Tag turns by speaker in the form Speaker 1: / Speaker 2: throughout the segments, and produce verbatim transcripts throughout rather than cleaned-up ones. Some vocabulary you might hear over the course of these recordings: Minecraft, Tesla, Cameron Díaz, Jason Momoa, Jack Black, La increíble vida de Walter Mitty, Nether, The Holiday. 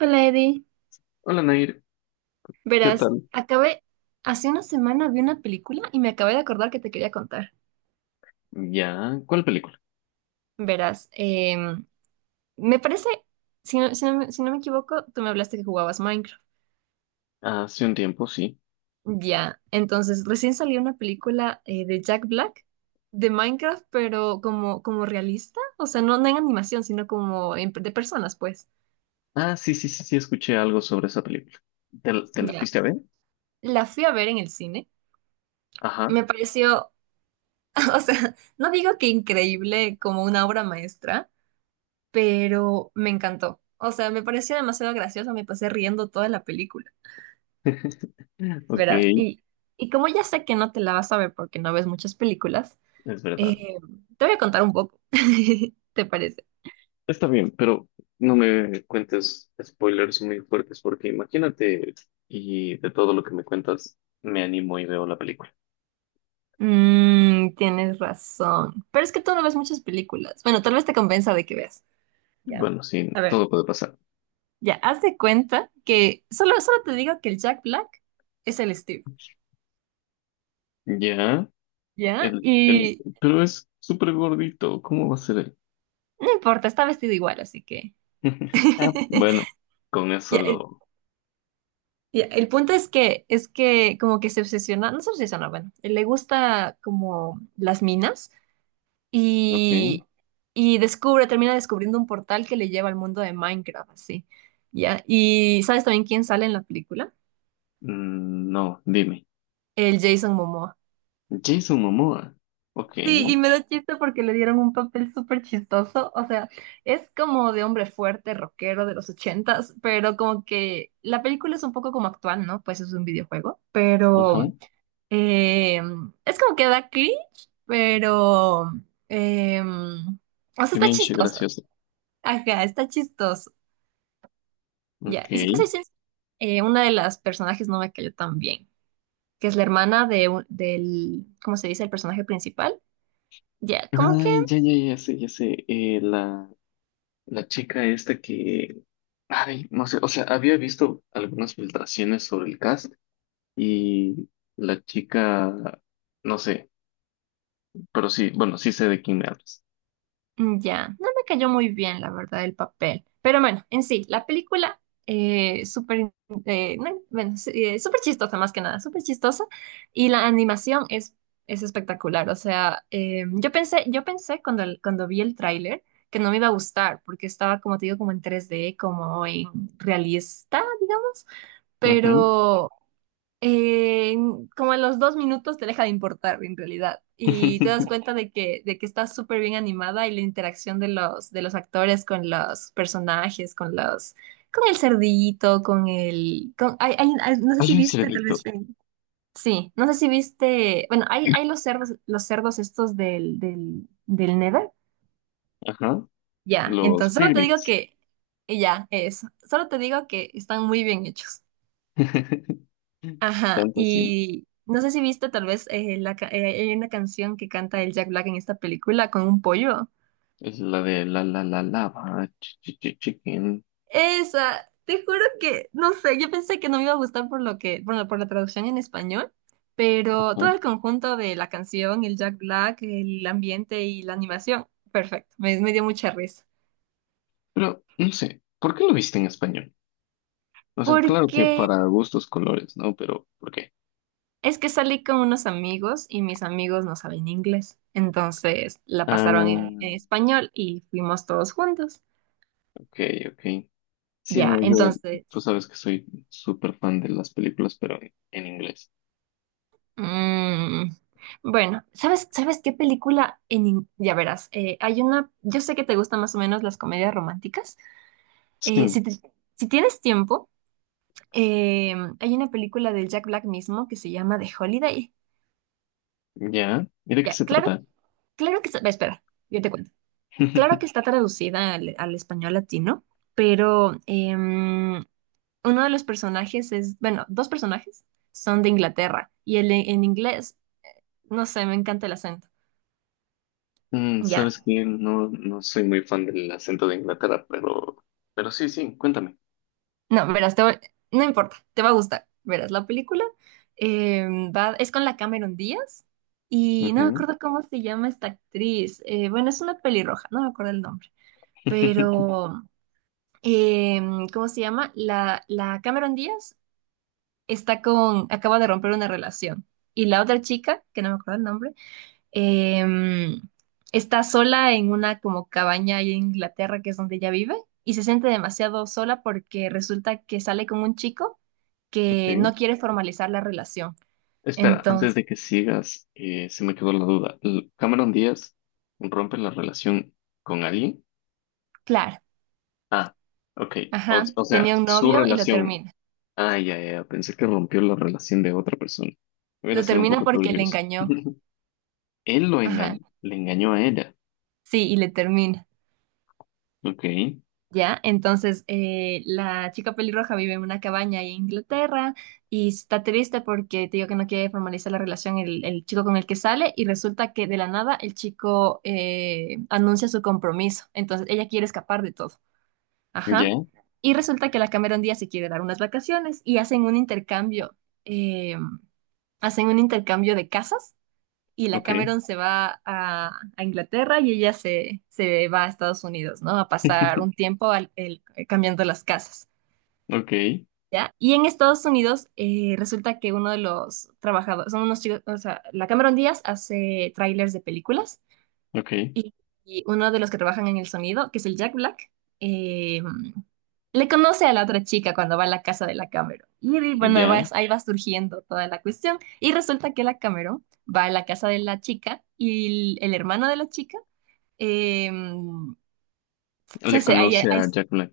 Speaker 1: Hola Eddie,
Speaker 2: Hola Nair, ¿qué
Speaker 1: verás,
Speaker 2: tal?
Speaker 1: acabé, hace una semana vi una película y me acabé de acordar que te quería contar.
Speaker 2: Ya, ¿cuál película?
Speaker 1: Verás, em, me parece, si no, si no me si no me equivoco, tú me hablaste que jugabas Minecraft.
Speaker 2: Hace un tiempo, sí.
Speaker 1: Ya, entonces recién salió una película eh, de Jack Black de Minecraft, pero como, como realista, o sea, no, no en animación, sino como en- de personas, pues.
Speaker 2: Ah, sí, sí, sí, sí, escuché algo sobre esa película. ¿Te, la te la
Speaker 1: Ya,
Speaker 2: fuiste a ver?
Speaker 1: la fui a ver en el cine,
Speaker 2: Ajá.
Speaker 1: me pareció, o sea, no digo que increíble como una obra maestra, pero me encantó. O sea, me pareció demasiado gracioso, me pasé riendo toda la película,
Speaker 2: Ok,
Speaker 1: verás.
Speaker 2: es
Speaker 1: Y, y como ya sé que no te la vas a ver porque no ves muchas películas,
Speaker 2: verdad.
Speaker 1: eh, te voy a contar un poco. ¿Te parece?
Speaker 2: Está bien, pero no me cuentes spoilers muy fuertes porque imagínate y de todo lo que me cuentas, me animo y veo la película.
Speaker 1: Mm, tienes razón. Pero es que tú no ves muchas películas. Bueno, tal vez te compensa de que veas. Ya.
Speaker 2: Bueno,
Speaker 1: A
Speaker 2: sí,
Speaker 1: ver,
Speaker 2: todo puede pasar.
Speaker 1: ya, haz de cuenta que solo, solo te digo que el Jack Black es el Steve.
Speaker 2: Ya,
Speaker 1: ¿Ya?
Speaker 2: el, el,
Speaker 1: Y
Speaker 2: pero es súper gordito, ¿cómo va a ser él?
Speaker 1: no importa, está vestido igual, así que.
Speaker 2: Ah, bueno, con eso
Speaker 1: Ya, el-
Speaker 2: lo...
Speaker 1: Y el punto es que, es que como que se obsesiona, no se obsesiona, bueno, le gusta como las minas
Speaker 2: Ok.
Speaker 1: y, y descubre, termina descubriendo un portal que le lleva al mundo de Minecraft, así, ¿ya? Y ¿sabes también quién sale en la película?
Speaker 2: Mm, no, dime.
Speaker 1: El Jason Momoa.
Speaker 2: Jason Momoa. Ok.
Speaker 1: Sí, y me da chiste porque le dieron un papel súper chistoso, o sea, es como de hombre fuerte, rockero de los ochentas, pero como que la película es un poco como actual, ¿no? Pues es un videojuego,
Speaker 2: Ajá.
Speaker 1: pero... Eh, es como que da cringe, pero... eh, o sea, está
Speaker 2: Demianche,
Speaker 1: chistoso.
Speaker 2: gracioso.
Speaker 1: Ajá, está chistoso. Ya,
Speaker 2: Ok.
Speaker 1: y si te soy sincera, eh, una de las personajes no me cayó tan bien, que es la hermana de, un- del, ¿cómo se dice? El personaje principal. Ya, como que
Speaker 2: Ay, ya, ya, ya sé, ya sé. Eh, la, la chica esta que. Ay, no sé. O sea, había visto algunas filtraciones sobre el cast y la chica. No sé. Pero sí, bueno, sí sé de quién me hablas.
Speaker 1: Mm, ya, no me cayó muy bien, la verdad, el papel. Pero bueno, en sí, la película, eh, súper, eh, no, bueno, sí, eh, súper chistosa más que nada, súper chistosa. Y la animación es, es espectacular. O sea, eh, yo pensé, yo pensé cuando, el- cuando vi el tráiler que no me iba a gustar, porque estaba, como te digo, como en tres d como en realista, digamos.
Speaker 2: Ujú.
Speaker 1: Pero eh, como a los dos minutos te deja de importar en realidad y te das cuenta de que, de que está súper bien animada y la interacción de los, de los actores con los personajes, con los, con el cerdito, con el, con, hay- hay- hay- no sé si
Speaker 2: Hay un
Speaker 1: viste tal vez,
Speaker 2: cerdito.
Speaker 1: eh, sí, no sé si viste, bueno, hay, hay los cerdos, los cerdos estos del, del, del Nether,
Speaker 2: Ajá.
Speaker 1: ya.
Speaker 2: Los
Speaker 1: Entonces solo te digo
Speaker 2: piglets.
Speaker 1: que, y ya, eso, solo te digo que están muy bien hechos. Ajá,
Speaker 2: Tanto así.
Speaker 1: y no sé si viste tal vez eh, la, ca- eh, hay una canción que canta el Jack Black en esta película con un pollo.
Speaker 2: Es la de la la la lava, chi- chi- chi- chicken.
Speaker 1: Esa, te juro que, no sé, yo pensé que no me iba a gustar por lo que, bueno, por la traducción en español, pero todo
Speaker 2: Ajá.
Speaker 1: el conjunto de la canción, el Jack Black, el ambiente y la animación, perfecto, me, me dio mucha risa.
Speaker 2: Pero no sé, ¿por qué lo viste en español? O sea, claro que
Speaker 1: Porque
Speaker 2: para gustos colores, ¿no? Pero ¿por qué?
Speaker 1: es que salí con unos amigos y mis amigos no saben inglés, entonces la pasaron
Speaker 2: Ah,
Speaker 1: en en español y fuimos todos juntos.
Speaker 2: ok, ok. Sí,
Speaker 1: Ya,
Speaker 2: no, yo,
Speaker 1: entonces
Speaker 2: tú sabes que soy súper fan de las películas, pero en, en inglés.
Speaker 1: Mm, bueno, ¿sabes, sabes qué película en... in- ya verás, eh, hay una... Yo sé que te gustan más o menos las comedias románticas. Eh,
Speaker 2: Sí,
Speaker 1: si, te- si tienes tiempo, eh, hay una película del Jack Black mismo que se llama The Holiday.
Speaker 2: ya. ¿Y de qué
Speaker 1: Ya,
Speaker 2: se
Speaker 1: claro,
Speaker 2: trata?
Speaker 1: claro que... está- ve, espera, yo te cuento. Claro que está traducida al, al español latino, pero em, uno de los personajes es... Bueno, dos personajes son de Inglaterra y el en en inglés, no sé, me encanta el acento.
Speaker 2: Mm,
Speaker 1: Ya,
Speaker 2: sabes que no, no soy muy fan del acento de Inglaterra, pero, pero sí, sí, cuéntame.
Speaker 1: no, verás, te voy- no importa, te va a gustar. Verás, la película eh, va, es con la Cameron Díaz y no me
Speaker 2: Ujú.
Speaker 1: acuerdo cómo se llama esta actriz. Eh, bueno, es una pelirroja, no me acuerdo el nombre. Pero, eh, ¿cómo se llama? La, la Cameron Díaz está con, acaba de romper una relación y la otra chica, que no me acuerdo el nombre, em, está sola en una como cabaña ahí en Inglaterra, que es donde ella vive, y se siente demasiado sola porque resulta que sale con un chico que
Speaker 2: Ok.
Speaker 1: no quiere formalizar la relación.
Speaker 2: Espera, antes
Speaker 1: Entonces,
Speaker 2: de que sigas, eh, se me quedó la duda. L- ¿Cameron Díaz rompe la relación con alguien?
Speaker 1: claro,
Speaker 2: Ah, ok. O,
Speaker 1: ajá,
Speaker 2: o sea,
Speaker 1: tenía un
Speaker 2: su
Speaker 1: novio y lo
Speaker 2: relación.
Speaker 1: termina.
Speaker 2: Ah, ya, ya, ya. Pensé que rompió la relación de otra persona. Hubiera
Speaker 1: Lo
Speaker 2: sido un
Speaker 1: termina
Speaker 2: poco
Speaker 1: porque
Speaker 2: turbio
Speaker 1: le
Speaker 2: eso.
Speaker 1: engañó.
Speaker 2: Él lo
Speaker 1: Ajá,
Speaker 2: engañó, le engañó a ella.
Speaker 1: sí, y le termina.
Speaker 2: Ok,
Speaker 1: ¿Ya? Entonces, eh, la chica pelirroja vive en una cabaña ahí en Inglaterra y está triste porque te digo que no quiere formalizar la relación el, el chico con el que sale y resulta que de la nada el chico eh, anuncia su compromiso. Entonces, ella quiere escapar de todo. Ajá.
Speaker 2: ya,
Speaker 1: Y resulta que la Cameron Díaz se quiere dar unas vacaciones y hacen un intercambio, eh, hacen un intercambio de casas y la
Speaker 2: ok,
Speaker 1: Cameron se va a, a Inglaterra y ella se, se va a Estados Unidos, ¿no? A pasar un tiempo al- el- eh, cambiando las casas,
Speaker 2: ok,
Speaker 1: ¿ya? Y en Estados Unidos eh, resulta que uno de los trabajadores, son unos chicos, o sea, la Cameron Díaz hace trailers de películas
Speaker 2: ok,
Speaker 1: y, y uno de los que trabajan en el sonido, que es el Jack Black, eh, le conoce a la otra chica cuando va a la casa de la Cameron. Y bueno, va-
Speaker 2: ya.
Speaker 1: ahí va surgiendo toda la cuestión. Y resulta que la Cameron va a la casa de la chica y el, el hermano de la chica, eh, se
Speaker 2: Le
Speaker 1: hace- ahí-
Speaker 2: conoce
Speaker 1: ahí-
Speaker 2: a Jack Black.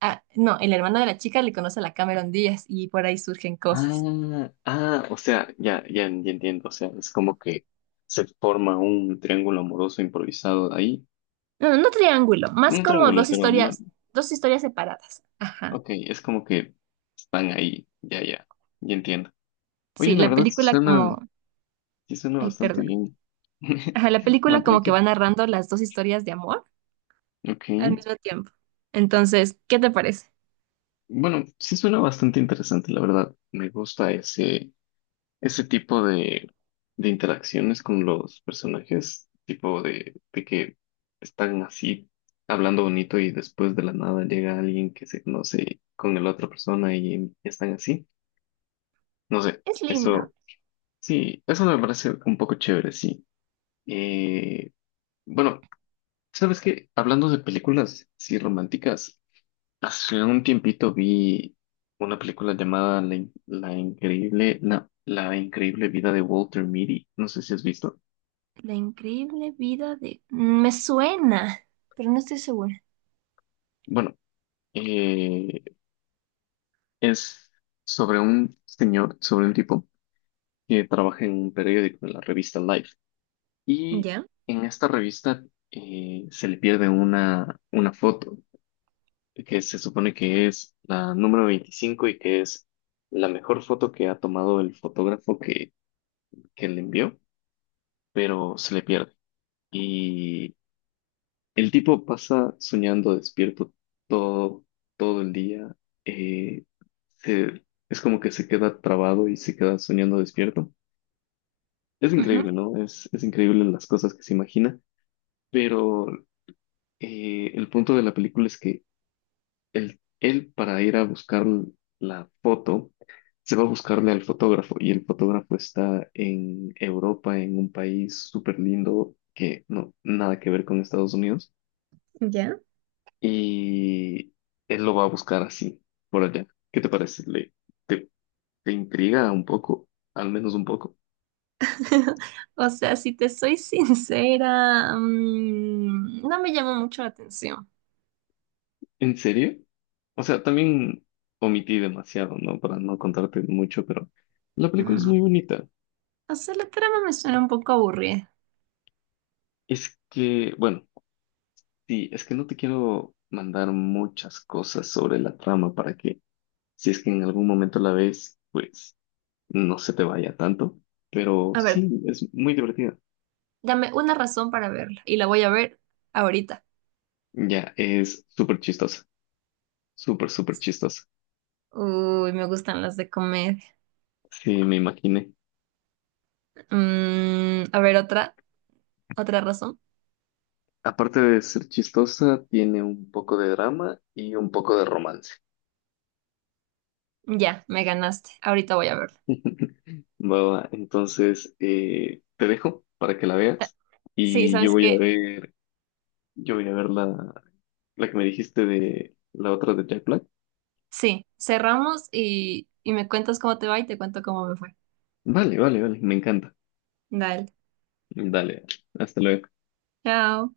Speaker 1: ah, no, el hermano de la chica le conoce a la Cameron Díaz y por ahí surgen cosas.
Speaker 2: Ah, ah, o sea, ya, ya, ya entiendo. O sea, es como que se forma un triángulo amoroso improvisado ahí.
Speaker 1: No, no triángulo, más
Speaker 2: Un
Speaker 1: como
Speaker 2: triángulo,
Speaker 1: dos
Speaker 2: pero ma-
Speaker 1: historias, dos historias separadas. Ajá.
Speaker 2: Ok, es como que están ahí. Ya, ya, ya entiendo. Oye,
Speaker 1: Sí,
Speaker 2: la
Speaker 1: la
Speaker 2: verdad sí
Speaker 1: película
Speaker 2: suena,
Speaker 1: como...
Speaker 2: sí suena
Speaker 1: Ay,
Speaker 2: bastante
Speaker 1: perdón.
Speaker 2: bien.
Speaker 1: Ajá, la
Speaker 2: No,
Speaker 1: película como que
Speaker 2: tranquilo.
Speaker 1: va narrando las dos historias de amor
Speaker 2: Ok.
Speaker 1: al mismo tiempo. Entonces, ¿qué te parece?
Speaker 2: Bueno, sí suena bastante interesante, la verdad. Me gusta ese. Ese tipo de, de interacciones con los personajes, tipo de, de que están así hablando bonito y después de la nada llega alguien que se conoce con la otra persona y están así. No sé,
Speaker 1: Es linda.
Speaker 2: eso sí, eso me parece un poco chévere, sí. Eh, bueno, ¿sabes qué? Hablando de películas, sí, románticas, hace un tiempito vi una película llamada La, In- La increíble, no, La increíble vida de Walter Mitty. No sé si has visto.
Speaker 1: La increíble vida de... Me suena, pero no estoy segura.
Speaker 2: Bueno, eh, es sobre un señor, sobre un tipo que trabaja en un periódico, en la revista Life. Y
Speaker 1: ¿Ya?
Speaker 2: en esta revista eh, se le pierde una, una foto que se supone que es la número veinticinco y que es la mejor foto que ha tomado el fotógrafo que, que le envió, pero se le pierde. El tipo pasa soñando despierto todo, todo el día. eh, se- es como que se queda trabado y se queda soñando despierto. Es
Speaker 1: Ujú,
Speaker 2: increíble, ¿no? Es, es increíble las cosas que se imagina, pero eh, el punto de la película es que él, él para ir a buscar la foto, se va a buscarle al fotógrafo y el fotógrafo está en Europa, en un país súper lindo que no, nada que ver con Estados Unidos.
Speaker 1: ¿ya?
Speaker 2: Y él lo va a buscar así, por allá. ¿Qué te parece? ¿Le, te, ¿te intriga un poco? Al menos un poco.
Speaker 1: O sea, si te soy sincera, mm, no me llama mucho la atención.
Speaker 2: ¿En serio? O sea, también omití demasiado, ¿no? Para no contarte mucho, pero la película es
Speaker 1: Mm,
Speaker 2: muy bonita.
Speaker 1: o sea, la trama me suena un poco aburrida.
Speaker 2: Es que, bueno, sí, es que no te quiero mandar muchas cosas sobre la trama para que, si es que en algún momento la ves, pues no se te vaya tanto. Pero
Speaker 1: A ver,
Speaker 2: sí, es muy divertida.
Speaker 1: dame una razón para verla y la voy a ver ahorita.
Speaker 2: Ya, es súper chistosa. Súper, súper chistosa.
Speaker 1: Uy, me gustan las de comedia.
Speaker 2: Sí, me imaginé.
Speaker 1: Mm, a ver, otra. ¿Otra razón?
Speaker 2: Aparte de ser chistosa, tiene un poco de drama y un poco de romance.
Speaker 1: Ya, me ganaste. Ahorita voy a verlo.
Speaker 2: Va, va. Entonces, eh, te dejo para que la
Speaker 1: Eh,
Speaker 2: veas
Speaker 1: Sí,
Speaker 2: y yo
Speaker 1: ¿sabes
Speaker 2: voy a
Speaker 1: qué?
Speaker 2: ver, yo voy a ver la, la que me dijiste de la otra de Jack Black.
Speaker 1: Sí, cerramos y, y me cuentas cómo te va y te cuento cómo me fue.
Speaker 2: Vale, vale, vale, me encanta.
Speaker 1: Dale.
Speaker 2: Dale, hasta luego.
Speaker 1: Chao.